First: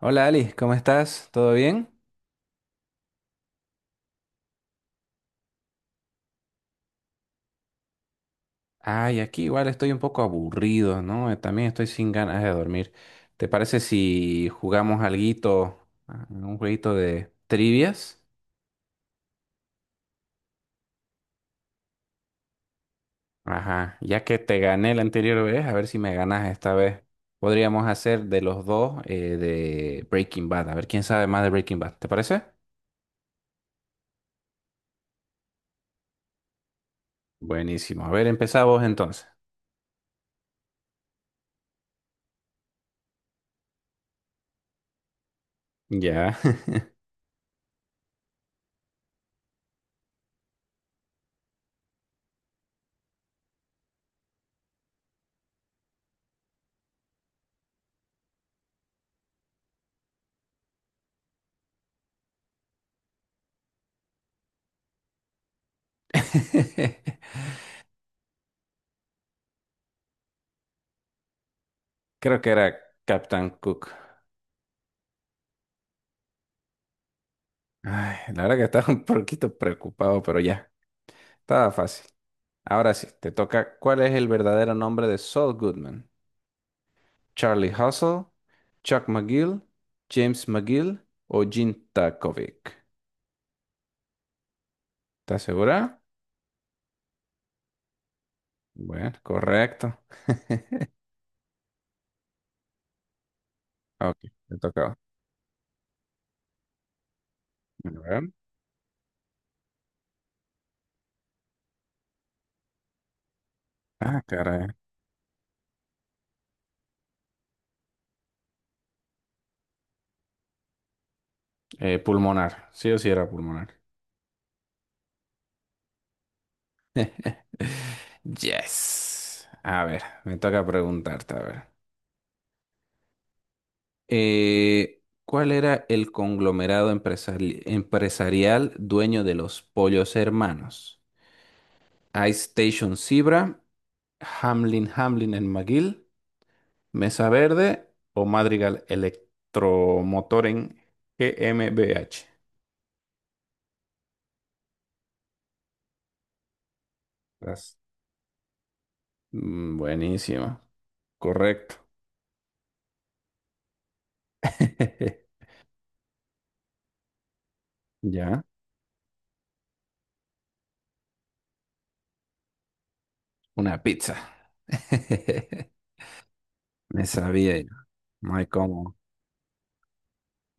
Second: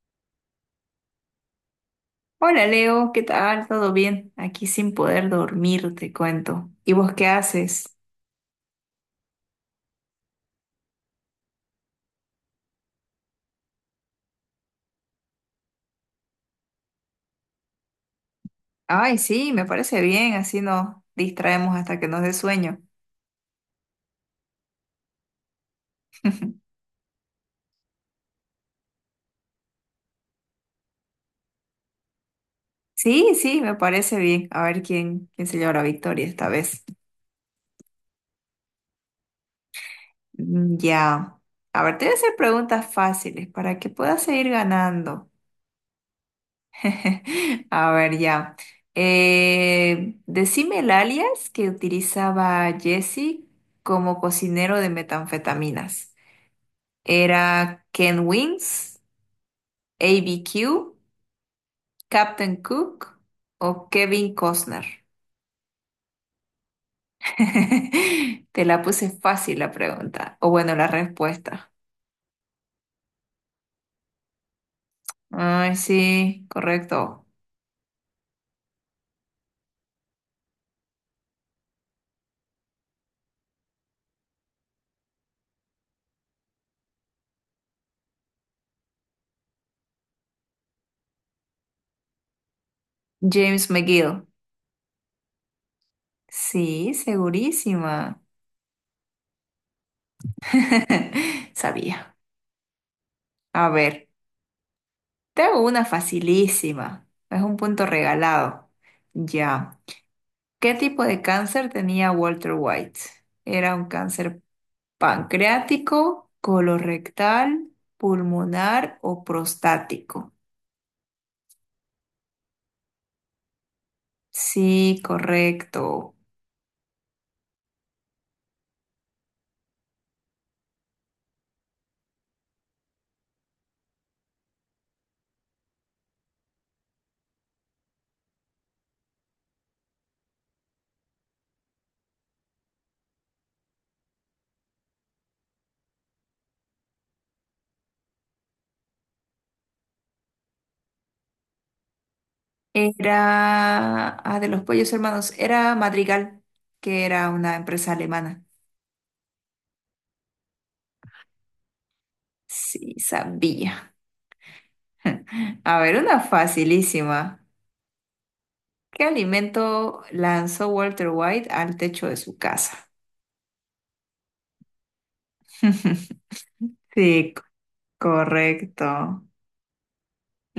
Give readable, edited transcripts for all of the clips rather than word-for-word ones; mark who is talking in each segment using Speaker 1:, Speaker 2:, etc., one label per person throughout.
Speaker 1: Hola Ali, ¿cómo estás? ¿Todo bien?
Speaker 2: Hola Leo, ¿qué tal? ¿Todo bien? Aquí sin poder dormir, te cuento. ¿Y vos qué haces?
Speaker 1: Ay, aquí igual estoy un poco aburrido, ¿no? También estoy sin ganas de dormir. ¿Te parece si jugamos alguito, un jueguito de trivias?
Speaker 2: Ay, sí, me parece bien, así nos distraemos hasta que nos dé sueño.
Speaker 1: Ajá, ya que te gané la anterior vez, a ver si me ganas esta vez. Podríamos hacer de los dos de Breaking Bad, a ver quién sabe más de Breaking Bad, ¿te parece?
Speaker 2: Sí, sí, me parece bien. A ver quién se lleva la victoria esta vez.
Speaker 1: Buenísimo, a ver, empezamos entonces.
Speaker 2: Mm, ya. A ver, te voy a hacer preguntas fáciles para que puedas seguir ganando.
Speaker 1: Ya.
Speaker 2: A ver, ya. Decime el alias que utilizaba Jesse como cocinero de metanfetaminas. ¿Era Ken Wins, ABQ, Captain Cook o Kevin Costner? Te la puse fácil la pregunta, o bueno, la respuesta.
Speaker 1: Creo que era Captain Cook.
Speaker 2: Ay, sí, correcto.
Speaker 1: Ay, la verdad que estaba un poquito preocupado, pero ya, estaba fácil. Ahora sí, te toca. ¿Cuál es el verdadero nombre de Saul Goodman? ¿Charlie Hustle, Chuck McGill, James McGill o Jean Takovic?
Speaker 2: James McGill.
Speaker 1: ¿Estás segura?
Speaker 2: Sí, segurísima.
Speaker 1: Bueno, correcto.
Speaker 2: Sabía. A ver,
Speaker 1: Ok, te toca.
Speaker 2: te hago una facilísima. Es un punto
Speaker 1: Bueno, a ver.
Speaker 2: regalado. Ya. ¿Qué tipo de cáncer tenía Walter White? ¿Era un
Speaker 1: Ah,
Speaker 2: cáncer
Speaker 1: caray.
Speaker 2: pancreático, colorectal, pulmonar o prostático?
Speaker 1: Pulmonar. Sí o sí era pulmonar.
Speaker 2: Sí, correcto.
Speaker 1: Yes. A ver, me toca preguntarte, a ver. ¿Cuál era el conglomerado empresarial dueño de los Pollos Hermanos? Ice Station Zebra, Hamlin Hamlin en McGill, Mesa Verde o Madrigal Electromotor en GmbH.
Speaker 2: Era, ah, de los pollos hermanos, era Madrigal, que era una
Speaker 1: Las-
Speaker 2: empresa alemana.
Speaker 1: Mm, buenísimo, correcto.
Speaker 2: Sí, sabía. A ver, una facilísima.
Speaker 1: Ya,
Speaker 2: ¿Qué alimento lanzó Walter White al techo de su casa?
Speaker 1: una pizza. Me
Speaker 2: Sí,
Speaker 1: sabía yo. No hay cómo,
Speaker 2: correcto.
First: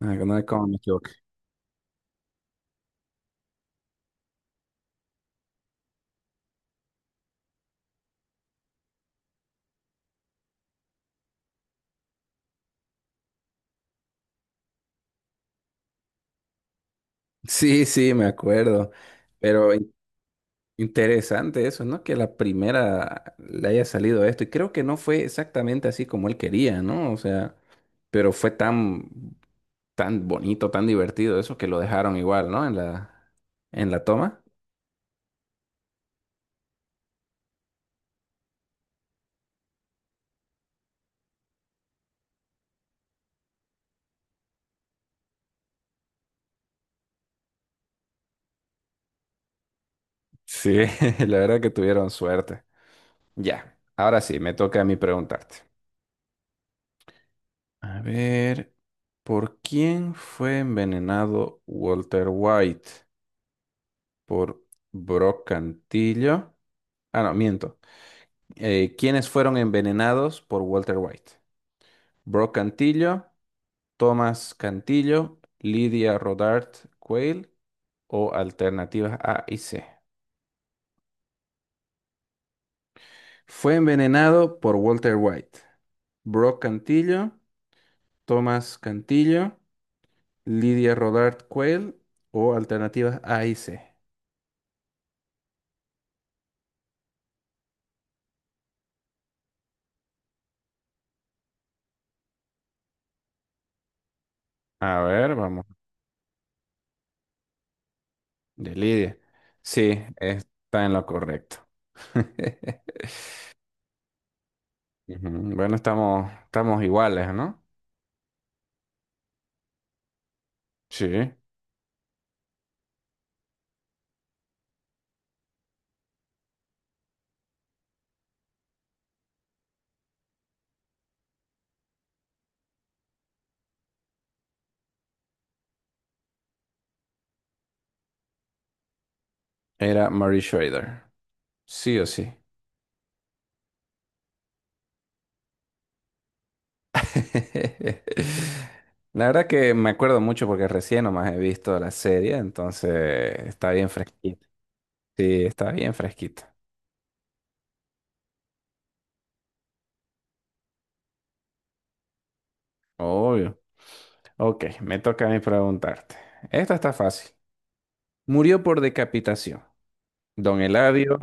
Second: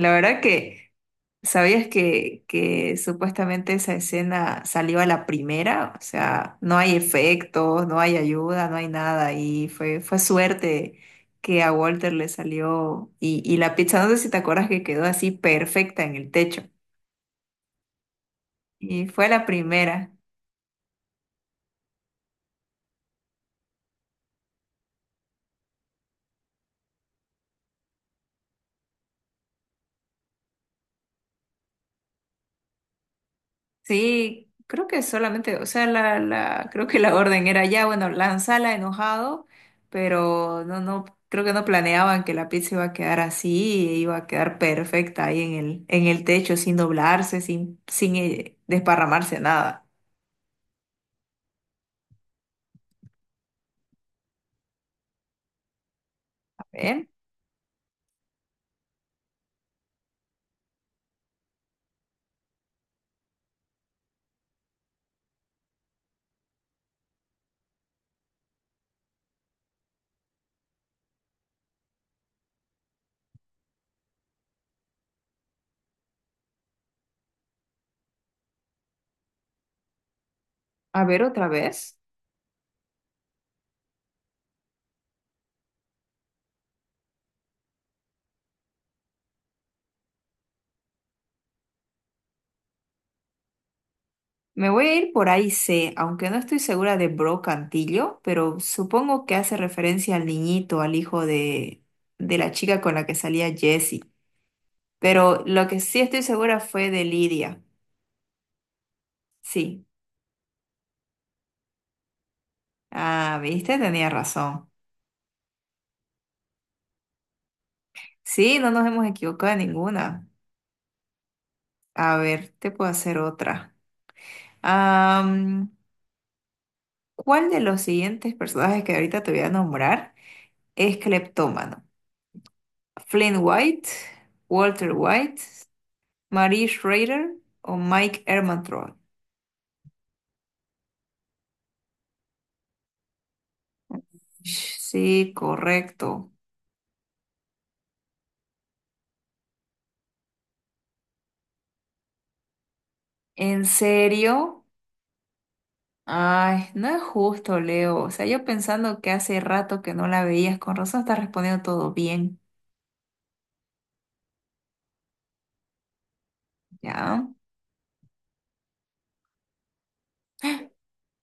Speaker 1: no hay no
Speaker 2: verdad
Speaker 1: hay cómo me
Speaker 2: que
Speaker 1: equivoqué.
Speaker 2: ¿Sabías que supuestamente esa escena salió a la primera? O sea, no hay efectos, no hay ayuda, no hay nada. Y fue suerte que a Walter le salió. Y la pizza, no sé si te acuerdas que quedó así perfecta en el techo.
Speaker 1: Sí, sí, me acuerdo.
Speaker 2: Y fue la
Speaker 1: Pero
Speaker 2: primera.
Speaker 1: interesante eso, ¿no? Que la primera le haya salido esto. Y creo que no fue exactamente así como él quería, ¿no? O sea, pero fue tan, tan bonito, tan divertido eso que lo dejaron igual, ¿no? En la toma.
Speaker 2: Sí, creo que solamente, o sea, creo que la orden era ya, bueno, lanzala enojado, pero no, creo que no planeaban que la pizza iba a quedar así, e iba a quedar perfecta ahí en el techo, sin doblarse, sin desparramarse nada.
Speaker 1: Sí, la verdad que tuvieron suerte. Ya, ahora sí, me toca a mí preguntarte.
Speaker 2: A ver,
Speaker 1: A ver, ¿por quién fue envenenado Walter White? ¿Por Brock Cantillo? Ah, no, miento. ¿Quiénes fueron envenenados por Walter White? Brock Cantillo, Thomas Cantillo, Lydia Rodart Quayle o alternativas A y C.
Speaker 2: a ver otra vez.
Speaker 1: Fue envenenado por Walter White. Brock Cantillo, Thomas Cantillo, Lydia Rodart Quayle o alternativas A y C.
Speaker 2: Me voy a ir por ahí C, aunque no estoy segura de Brocantillo, pero supongo que hace referencia al niñito, al hijo de la chica con la que salía Jessie.
Speaker 1: A ver,
Speaker 2: Pero
Speaker 1: vamos.
Speaker 2: lo que sí estoy segura fue de Lidia.
Speaker 1: De Lidia.
Speaker 2: Sí.
Speaker 1: Sí, está en lo correcto.
Speaker 2: Ah, viste, tenía razón.
Speaker 1: Ujú, bueno, estamos, estamos iguales, ¿no?
Speaker 2: Sí, no nos hemos equivocado en ninguna.
Speaker 1: Sí.
Speaker 2: A ver, te puedo hacer otra. Am, ¿Cuál de los siguientes personajes que ahorita te voy a nombrar es cleptómano? ¿Flynn White, Walter White, Marie Schrader o Mike Ehrmantraut?
Speaker 1: Era Mary Schrader. Sí o sí.
Speaker 2: Sí, correcto.
Speaker 1: La verdad que me acuerdo mucho porque recién nomás he visto la serie, entonces
Speaker 2: ¿En
Speaker 1: está bien fresquita.
Speaker 2: serio?
Speaker 1: Sí, está bien fresquita.
Speaker 2: Ay, no es justo, Leo. O sea, yo pensando que hace rato que no la veías, con razón estás respondiendo todo bien.
Speaker 1: Obvio. Ok, me toca a mí preguntarte. Esta está
Speaker 2: Ya,
Speaker 1: fácil. Murió por decapitación. Don Eladio,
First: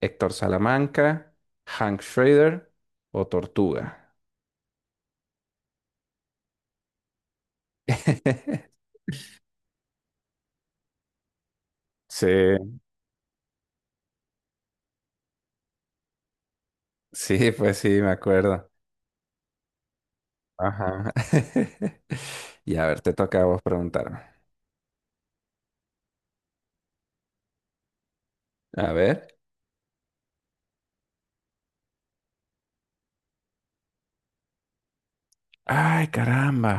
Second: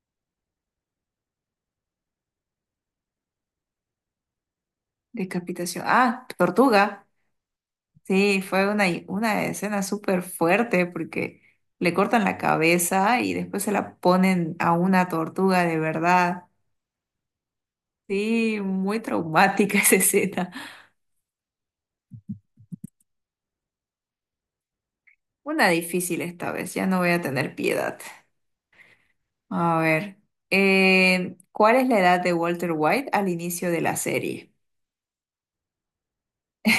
Speaker 1: Héctor Salamanca, Hank Schrader o Tortuga.
Speaker 2: decapitación. Ah, tortuga. Sí, fue una escena súper fuerte porque le cortan
Speaker 1: Sí,
Speaker 2: la cabeza y después se la ponen a una tortuga de verdad.
Speaker 1: sí, pues sí, me
Speaker 2: Sí,
Speaker 1: acuerdo.
Speaker 2: muy traumática esa escena.
Speaker 1: Ajá. Y a ver, te toca a vos preguntarme.
Speaker 2: Una difícil esta vez, ya no voy a tener piedad.
Speaker 1: A ver.
Speaker 2: A ver, ¿cuál es la edad de Walter White al inicio de la serie?
Speaker 1: Ay, caramba.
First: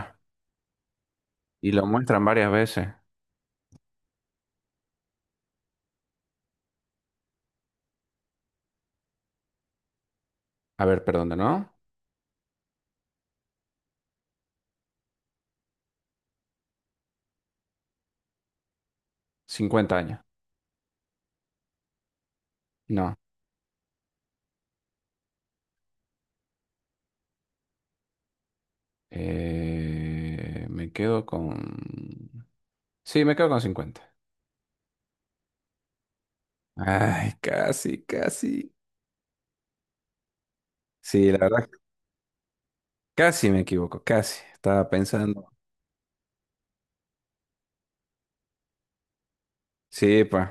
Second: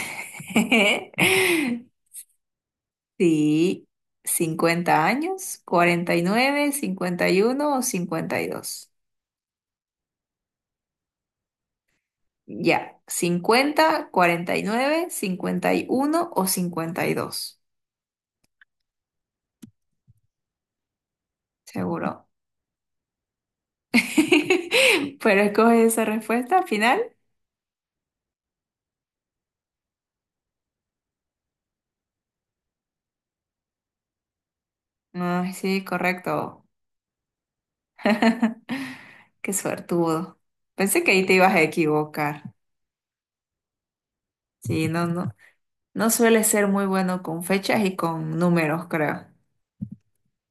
Speaker 1: Y lo muestran varias veces.
Speaker 2: Sí, 50 años, 49, 51 o 52.
Speaker 1: A ver, perdón, ¿de ¿no?
Speaker 2: Ya, 50, 49, cincuenta y uno o cincuenta y dos.
Speaker 1: 50 años.
Speaker 2: Seguro.
Speaker 1: No.
Speaker 2: Pero escoge esa respuesta al final.
Speaker 1: Me quedo con... Sí, me quedo con 50.
Speaker 2: Ay, sí, correcto.
Speaker 1: Ay, casi, casi.
Speaker 2: Qué suertudo. Pensé que ahí
Speaker 1: Sí,
Speaker 2: te
Speaker 1: la
Speaker 2: ibas a
Speaker 1: verdad,
Speaker 2: equivocar.
Speaker 1: casi me equivoco, casi.
Speaker 2: Sí,
Speaker 1: Estaba
Speaker 2: no, no.
Speaker 1: pensando.
Speaker 2: No suele ser muy bueno con fechas y con números, creo.
Speaker 1: Sí, pues.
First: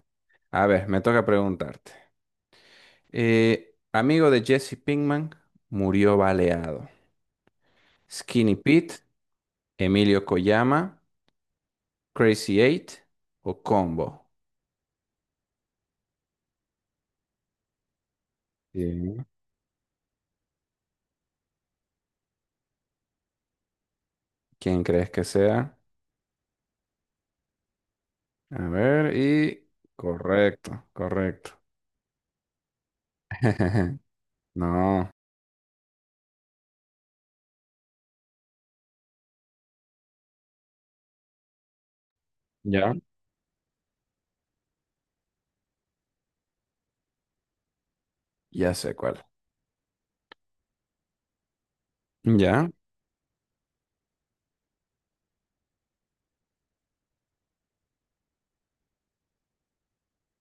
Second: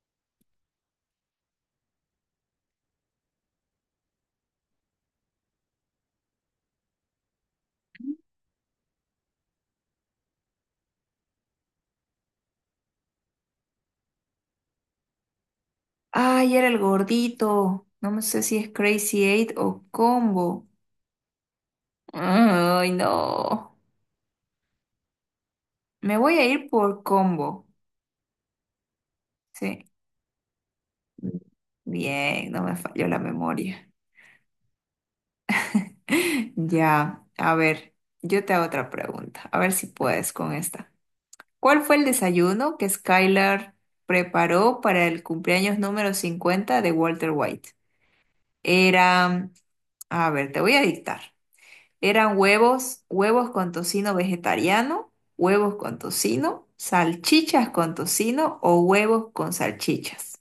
Speaker 1: A ver, me toca preguntarte. Amigo de Jesse Pinkman murió baleado. Skinny Pete, Emilio Koyama, Crazy Eight o Combo.
Speaker 2: Ay, era el gordito. No me sé si es Crazy
Speaker 1: Bien.
Speaker 2: Eight o Combo. Ay, no.
Speaker 1: ¿Quién crees que sea?
Speaker 2: Me voy a ir por Combo.
Speaker 1: A ver, y
Speaker 2: Sí.
Speaker 1: correcto, correcto.
Speaker 2: Bien, no me falló la memoria.
Speaker 1: No,
Speaker 2: Ya, a ver, yo te hago otra pregunta. A ver si puedes con esta. ¿Cuál fue el desayuno que
Speaker 1: ya,
Speaker 2: Skylar preparó para el cumpleaños número 50 de Walter White?
Speaker 1: ya sé cuál.
Speaker 2: Era, a ver, te voy a dictar. Eran
Speaker 1: Ya.
Speaker 2: huevos, huevos con tocino vegetariano, huevos con tocino, salchichas con tocino o huevos con salchichas.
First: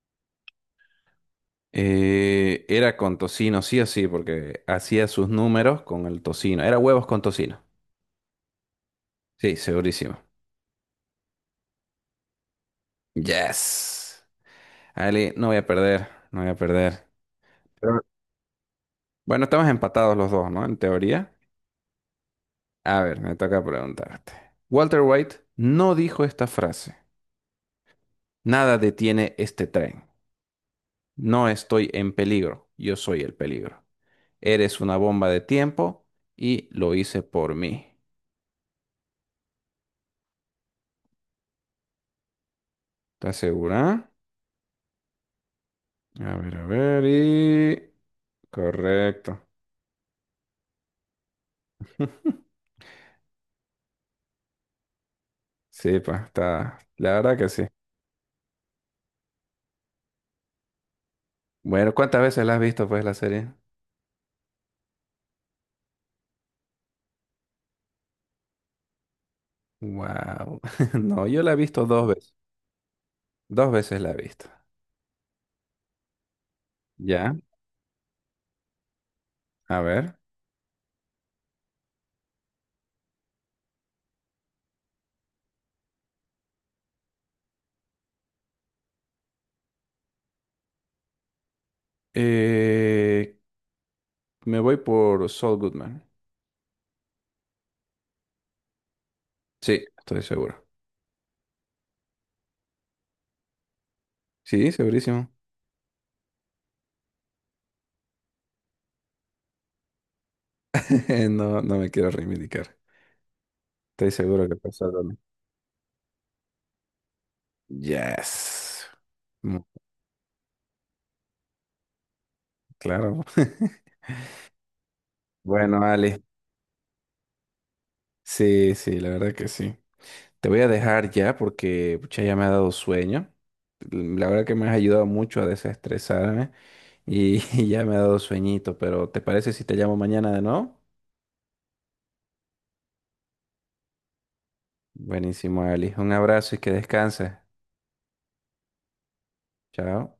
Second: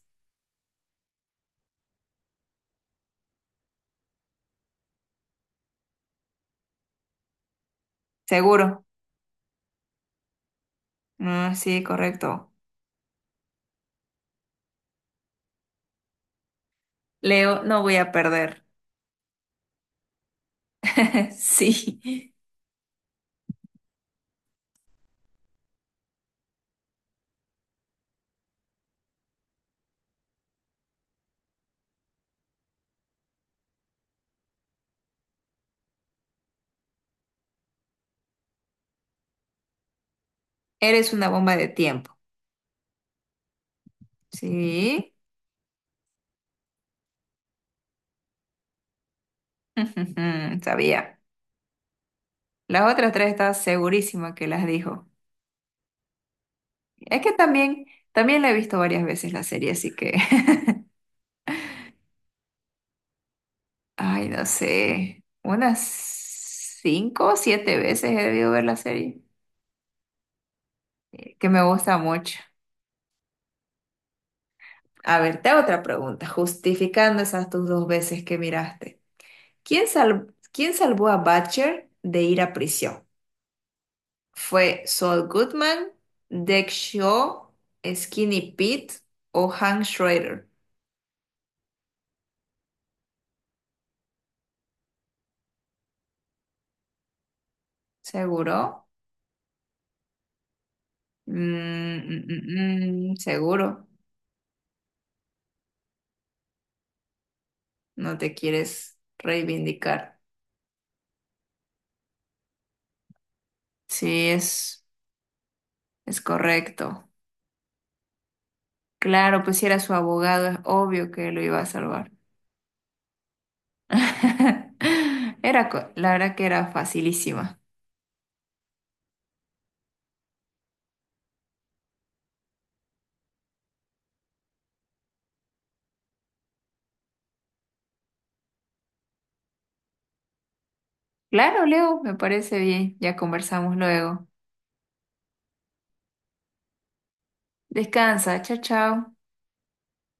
Speaker 1: Era con tocino, sí o sí, porque hacía sus números con el tocino. Era huevos con tocino.
Speaker 2: ¿Seguro?
Speaker 1: Sí, segurísimo.
Speaker 2: Ah, sí, correcto.
Speaker 1: Yes. Ali, no voy a perder, no voy a perder.
Speaker 2: Leo, no voy
Speaker 1: Pero-
Speaker 2: a perder.
Speaker 1: Bueno, estamos empatados los dos, ¿no? En teoría.
Speaker 2: Sí,
Speaker 1: A ver, me toca preguntarte. Walter White no dijo esta frase. Nada detiene este tren. No estoy en peligro, yo soy el peligro. Eres una bomba de tiempo y lo hice por mí.
Speaker 2: eres una bomba de tiempo.
Speaker 1: ¿Estás segura?
Speaker 2: Sí,
Speaker 1: A ver, y... Correcto.
Speaker 2: sabía. Las otras tres estás segurísima que las dijo.
Speaker 1: Sí, pues está... La
Speaker 2: Es que
Speaker 1: verdad que sí.
Speaker 2: también la he visto varias veces la serie, así que,
Speaker 1: Bueno, ¿cuántas veces la has visto, pues, la serie?
Speaker 2: ay, no sé, unas 5 o 7 veces he debido ver la serie.
Speaker 1: Wow. No, yo
Speaker 2: Que
Speaker 1: la he
Speaker 2: me
Speaker 1: visto
Speaker 2: gusta
Speaker 1: 2 veces.
Speaker 2: mucho.
Speaker 1: 2 veces la he visto.
Speaker 2: A ver, te hago otra pregunta, justificando
Speaker 1: Ya,
Speaker 2: esas tus 2 veces que miraste.
Speaker 1: a
Speaker 2: ¿Quién
Speaker 1: ver.
Speaker 2: sal- Quién salvó a Butcher de ir a prisión? ¿Fue Saul Goodman, Deck Shaw, Skinny Pete o Hank Schrader?
Speaker 1: Eh, me voy por Saul Goodman.
Speaker 2: ¿Seguro?
Speaker 1: Sí, estoy seguro.
Speaker 2: Seguro.
Speaker 1: Sí, segurísimo.
Speaker 2: No te quieres reivindicar.
Speaker 1: No, no me quiero reivindicar. Estoy
Speaker 2: Sí,
Speaker 1: seguro que pasó algo.
Speaker 2: es correcto.
Speaker 1: Yes.
Speaker 2: Claro, pues si era su abogado, es obvio que lo iba a salvar.
Speaker 1: Claro.
Speaker 2: Era,
Speaker 1: Bueno,
Speaker 2: la
Speaker 1: Ale.
Speaker 2: verdad que era facilísima.
Speaker 1: Sí, sí, la verdad que sí. Te voy a dejar ya porque pucha, ya me ha dado sueño. La verdad que me has ayudado mucho a desestresarme y, y ya me ha dado sueñito, pero ¿te parece si te llamo mañana de nuevo?
Speaker 2: Claro, Leo, me parece bien. Ya conversamos luego.
Speaker 1: Buenísimo, Ali. Un abrazo y que descanses.
Speaker 2: Descansa, chao, chao.
Speaker 1: Chao.